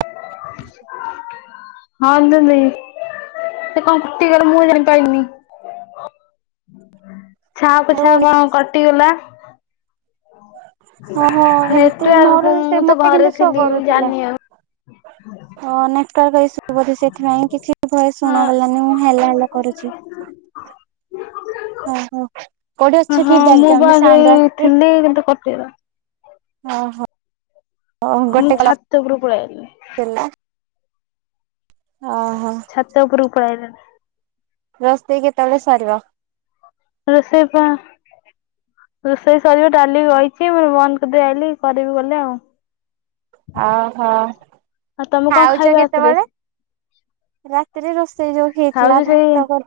[inaudible] ହଁ ଲୋ ଦେଇ ସେ କଣ ଫୁଟିଗଲା ମୁଁ ଜାଣି ପାଇଲିନି। ଛାଆ କୁ ଆଉ ଛାଆ କଣ କଟିଗଲା? ଓହୋ ଏମିତି ମୋର ନେଟୱାର୍କ ମୁଁ ତ ଘରେ ଥିଲି ଜାଣିନି ଆଉ। ହଁ ନେଟୱାର୍କ ଇସୁ ବୋଧେ, ସେଇଥିପାଇଁ କିଛି ବି ଭଏସ୍ ଶୁଣାଗଲା ମାନେ ମୁଁ ହାଲୋ ହାଲୋ କରୁଛି। ଓ ହୋ କୋଉଠି ହଁ ଅଛ ହଁ କି, ବ୍ୟାକ ମୁଁ ଗ୍ରାଉଣ୍ଡ ବା ରୁ ସେଇ ସାଉଣ୍ଡ ଆସୁଚି। ଥିଲି କିନ୍ତୁ କଟିଗଲା। ଓ ହୋ। ମୁଁ ଛାତ ଉପରକୁ ପଳାଇ ଆଇଲି। ହେଲା। ଅ ହ। ଛାତ ଉପରୁକୁ ପଳେଇ ଆଇଲିଣି। ରୋଷେଇ କେତେବେଳେ ସରିବ? ରୋଷେଇ ପା ରୋଷେଇ ସରିବ ଡାଲି ବଇଛି, ମୁଁ ବନ୍ଦ କରିଦେଇ ଆଇଲି କରଦେବି ଗଲେ ଆଉ। ଆ ହ। ଆଉ ତମେ କଣ ଖାଉଚ ଖାଇବ ରାତିରେ କେତେେଳେ, ରାତି ରେ ରୋଷେଇ ଯୋଉ ହେଇଥିଲା ଖାଉଚି ସେଇ ଭାତ କ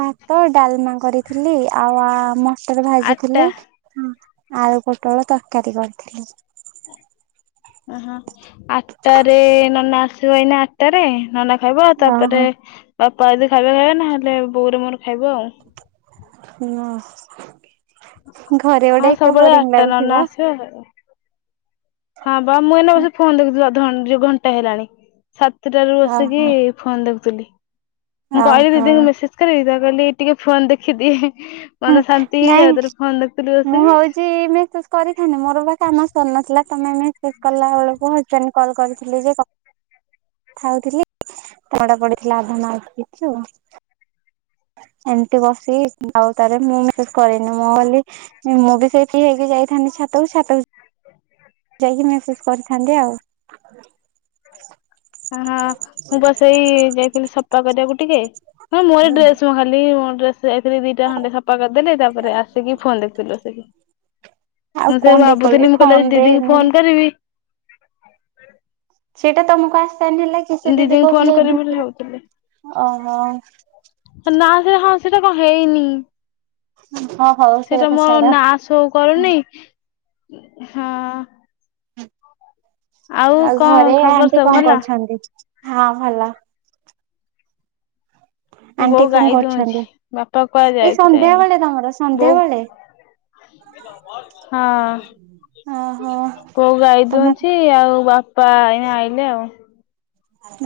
ଭାତ, ଡାଲମା କରିଥିଲି, ଆଉ ମଟର ଭାଜିଥିଲି। ଆଟା। ହଁ ଆଳୁ ପୋଟଳ ତରକାରୀ କରିଥିଲି। ଓହୋ ଆଟଟାରେ ନନା ଆସିବ ଏଇନା ଆଟଟାରେ ନନା ଖାଇବ, ତାପରେ ବାପା ଆଇଲେ ଖାଇବେ ଖାଇବେ ନ ହେଲେ ବୋଉ ର ମୋର ଖାଇବୁ ଆଉ। [unintelligible] ଘରେ ହଁ ଗୋଟେ ଏକା ସବୁବେଳେ ବୋରିଙ୍ଗ ଆଠଟା ଲାଗୁଥିବ। [unintelligible] ହଁ ବା ମୁଁ ଏଇନା ବସି ଫୋନ ଦେଖୁଥିଲି, ଅଧେଘନଂଟେ ଘନ୍ଟେ ହେଲାଣି, ସାତଟାରୁ ବସିକି ଓହୋ। ଫୋନ ଦେଖୁଥିଲି, ମୁଁ କହିଲି ଓହୋ। ଦିଦିଙ୍କୁ ମେସେଜ କରିବି, ତା ପରେ କହିଲି ଟିକେ ଫୋନ ଦେଖିଦିଏ। ହଁ ମନ ଶାନ୍ତି ହେଇଯାାଉ, ତାପରେ ଫୋନ ଦେଖୁଥିଲି ବସିକି। ଯେ ଏମି ମେସେଜ କରିଥାନ୍ତି, ମୋର ବା କାମ ସରିନଥିଲା ତମେ ମେସେଜ କଲାବେଳକୁ ହଜ୍ବେଣ୍ଟ କଲ କରିଥିଲିଯେ ଖାଉଥିଲି ତ [unintelligible] ପଡିଥିଲା ଆଧା ନା ଆଉ [unintelligible] ଏମିତି ବସିକି ଆଉ ତାର ମୁଁ ମେସେଜ କରିନି ମୁଁ ବୋଲି ମୁଁ ବି ସେଇ ଫ୍ରୀ ହେଇକି ଯାଇଥାନ୍ତିି ଛାତକୁ ଛାତ ଯାଇକି ମେସେଜ୍ କରିଥାନ୍ତି ଆଉ। ଆହା ମୁଁ ବା ସେଇ ଯାଇଥିଲି ସଫା କରିବାକୁ ଟିକେ ହଁ ମୁଁ ଡ୍ରେସ ମୋ ଖାଲି ମୋ ଡ୍ରେସ ଯାଇଥିଲି ଦିଟା ଖଣ୍ଡେ ସଫା କରିଦେଲି, ତାପରେ ଆସିକି ଫୋନ ଦେଖୁଥିଲି ବସିକି। ଆଉ ମୁଁ ସେ କଣ ଟିକେ କଲେ ଭାବୁଥିଲି, ମୁଁ କହିଲି ଫୋନ ଆଜି ରେ ଦିଦିଙ୍କୁ ଫୋନ କରିବି। ସେଇଟା ତମକୁ ଆସାଇନ୍ ହେଲା କି ସେ ଦିଦି ଦିଦିଙ୍କୁ ଫୋନ କହୁଥିଲେ କରିବି ବୋଲି ଇଭିନିଂ ଭାବୁଥିଲି। ରେ ଓହୋ। ନା ହଁ ସେଟା କଣ ହେଇନି? ହଁ ହଉ ସେ ସେଟା କଥା ମୋ ଛାଡ। ନାଁ ଶୋ କରୁନି, ହଁ। ଆଉ କଣ ଘରେ ଖବର ଆଣ୍ଟି ସବୁ କଣ ଭଲ? କରୁଛନ୍ତି, ହଁ ଭଲ। ବୋଉ ଆଣ୍ଟି କଣ ଗାଈ ଦୁହୁଁଛି, କରୁଛନ୍ତି? ବାପା କୁଆଡ଼େ ଏଇ ଯାଇଥିଲେ ସନ୍ଧ୍ୟା ଏଇନା, ବେଳେ ତମର ସନ୍ଧ୍ୟା ବୋଉ ବେଳେ ହଁ ଓହୋ କୋଉ ଗାଇ ତମେ ଦୁହୁଁଛି। ଆଉ ବାପା ଏଇନା ଆଇଲେ ଆଉ।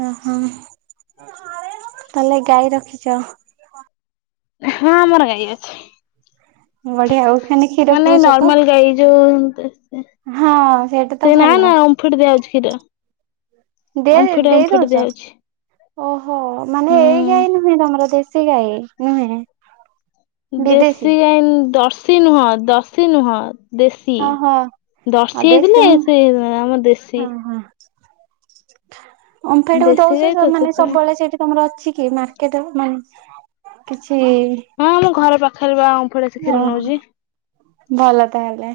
ଓହୋ ତାହଲେ ଗାଈ ରଖିଛ। ହଁ ଆମର ଗାଈ ଅଛି। ବଢିଆ ଆଉ ଖାଲି କ୍ଷୀର ମାନେ ପିଉଛ ତ? ନର୍ମାଲ ଗାଈ ଯୋଉ ହଁ ସେଇଟା ତ ଭଲ। ଫୁଡ ଦିଆ ହୋଉଛି କ୍ଷୀର। ଦିଆ ଓମ୍ଫେଡ ଦେଇ ଓମ୍ଫେଡ ଦଉଚ? ଦିଆହଉଛି ଓହୋ ମାନେ ଏଇ ଗାଈ ହୁଁ ନୁହେଁ ତମର ଦେଶୀ ଗାଈ ନୁହେଁ। ବିଦେଶୀ? ଦେଶୀ ଗାଈ ଦର୍ଶୀ ନୁହଁ ଦର୍ଶୀ ନୁହଁ। ଦେଶୀ ଓହୋ ଆଉ ଦର୍ଶୀ ଦେଶୀ ହେଇଥିଲେ ମୁଁ ସେ ଆମ ଦେଶୀ। ଓମ୍ଫେଡ କୁ ଦେଶୀ ଗାଈ ଦଉଛ ତ ମାନେ ସେଥିପାଇଁ ସବୁବେଳେ ସେଇଠି ତମର ଅଛି କି ମାର୍କେଟ ମାନେ କିଛି ହଁ ଆମ ଘର ପାଖରେ ବା ଓମ୍ଫେଡ ଆସି କ୍ଷୀର ନଉଛି ଓହୋ ଭଲ ତାହେଲେ।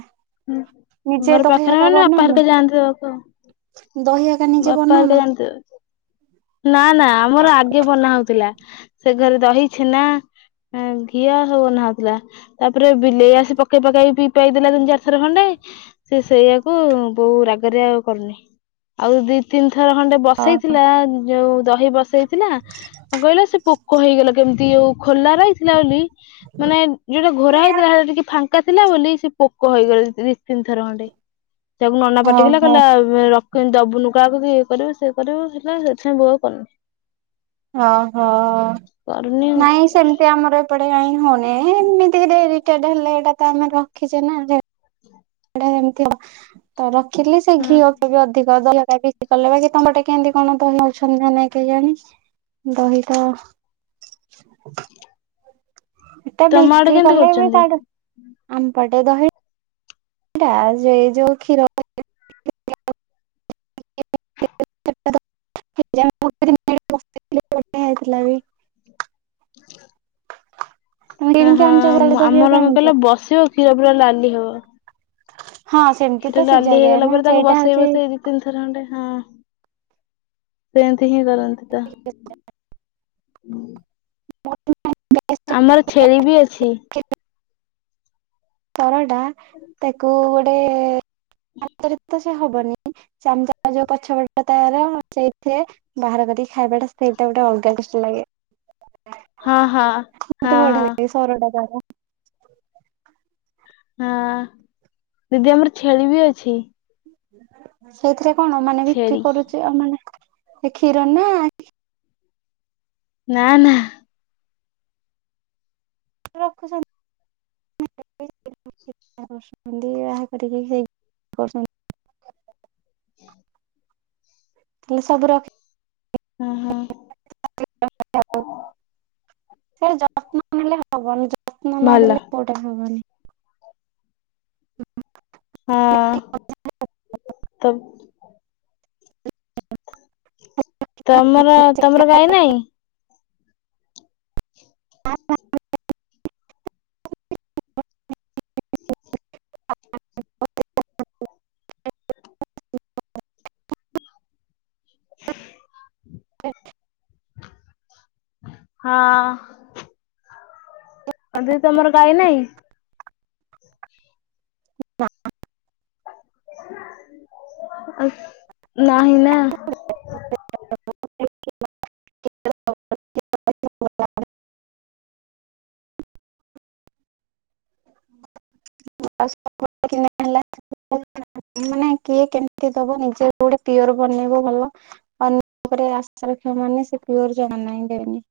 ହୁଁ ନିଜେ ଘର ଦହି ପାଖରେ ହକା ମାନେ ବାପା ବନଉନ ଘରିକା ଯାଆନ୍ତି ଦେବାକୁ ଆଉ। ଦହି ହକା ନିଜେ ବାପାର ଘରିକା ବନଉନ ଜାଆନ୍ତି ଦେବାକୁ ନା ନା ଆମର ଆଗେ ବନା ହଉଥିଲା ସେ ଘରେ ଦହି, ଛେନା ଘିଅ ହ ବନାଉଥିଲା ତାପରେ ବିଲେଇ ଆସି ପକେଇ ପକେଇ ପିଇ ପାଇଦେଲା ତିନି ଚାରି ଥର ଖଣ୍ଡେ ସେ ସେଇଆକୁ ବୋଉ ରାଗରେ ଆଉ କରୁନି। ଆଉ ଦି, ତିନି ଥର ଖଣ୍ଡେ ହଁ। ବସେଇଥିଲା ଯୋଉ ଦହି ବସେଇଥିଲା କହିଲା ସେ ପୋକ ହେଇଗଲା। କେମତି? ଉ ଖୋଲା ରହିଥିଲା ବୋଲି ମାନେ ଯୋଉଟା ଘୋରା ହେଇଥିଲାଡା ଟିକେ ଫାଙ୍କା ଥିଲା ବୋଲି ସେ ପୋ କହିଗଲେ ଦି ତିନି ଥର ଖଣ୍ଡେ ତାକୁ ନନା ପାଟିକଲା ଓହୋ କହିଲା ରଖୁନୁ ଦବୁନୁ କାହାକୁ କି ଇଏ କରିବୁ ସିଏ କରିବୁ ହେଲା ସେଥିପାଇଁ ବୋଉ ଆଉ କରୁନି। ଓହୋ କରୁନି ନାଇଁ ସେମିତି ଆମର ଏପଟେ କାଇ ହଉନି। ଏମିତିରେ ହେଲେ ଏଇଟା ତ ଆମେ ରଖିଛେ ନା। ସେଟା ସେମିତି ହବ ତ ରଖିଲି ସେ ହଁ ଘିଅ ବି ଅଧିକ ଦହା ବିକି କଲେ ବାକି ତମର ଟେ କେମିତି କଣ ତ ହଉଛନ୍ତି ନା ନାଇଁ କେଇ ଜାଣି। ଦହି ତ ଏତେ ତମ ଆଡେ ବିକ୍ରି କେମିତି କଲେ ଏ କରୁଛନ୍ତି? ତାଡ ଆମପଟେ ଦହି ଏଟା ସେ ଯୋଉ କ୍ଷୀର [inaudible] [inaudible] ଆଇ ଥିଲାବି [inaudible] ତମେ ହ କିଣିକି ହଁ ଆଣୁଛ ତାହେଲେ ଦହି ଆମର ହକା କଣ ଆଣୁଛ। କହିଲେ ବସିବ କ୍ଷୀର ପୁରା ଲାଲି ହବ। ହଁ ସେମିତି ତ କ୍ଷୀର ଲାଲି ସିଝାଯାଏ ହେଇଗଲା ନା ପରେ ତାକୁ ସେଇଟା ବସେଇ ହଉଛି ବସେଇ ତିନିଥର ଖଣ୍ଡେ, ହଁ ସେମିତି ହିଁ କରନ୍ତି ତ। ହ [inaudible] ଆମର ଛେଳି ବି ଅଛି। ତରଡା ତାକୁ ଗୋଟେ ଆନ୍ତରିତ ସେ ହବନି। ଚାମୁଚା ଚା ଯୋଉ ପଛ ପଟ ତାର ସେଇଥିରେ ବାହାର କରିକି ଖାଇବାଟା ସେଇଟା ଗୋଟେ ଅଲଗା ଟେଷ୍ଟ୍ ଲାଗେ। ହଁ ହଁ ହଁ ମୋତେ ବଢ଼ିଆ ହଁ। ଲାଗେ ସରଟା ତାର [inaudible] ହଁ ଦିଦି ଆମର ଛେଳି ବି ଅଛି। ସେଇଥିରେ କଣ ମାନେ ବିକ୍ରି ଛେଳି କରୁଛି ଆ ମାନେ କ୍ଷୀର ନା ନା, ନା। ରଖୁଛନ୍ତି କରୁଛନ୍ତି ବାହା କରିକି ସେଇ କରୁଛନ୍ତି ତାଲେ ସବୁ ରଖି ହୁଁ, ହୁଁ। [inaudible] ସେ ଯତ୍ନ ନଦେଲେ ହବନି ଯତ୍ନ ନ ଭଲ ଦେଲେ କୋଉଟା ହବନି। ହଁ ତବ୍ ତମର ତମର ଗାଈ ନାଇଁ? [inaudible] [inaudible] [inaudible] [inaudible] ହଁ। ଆଉ ଦି ତମର ଗାାଇ ନାହିଁ? [inaudible] ନାଆଁ ଆଉ ନାହିଁ ନା? [inaudible] ହବନି [unintelligible] ମାନେ କିଏ କେମିତି ଦବ ନିଜେ ଗୋଟେ ପିଓର ବନେଇବ ଭଲ। ଅନ୍ୟ ରାସ୍ ରକ୍ଷ ମାନେ ସେ ପିଓର ଜାଇ ଦେଇନି।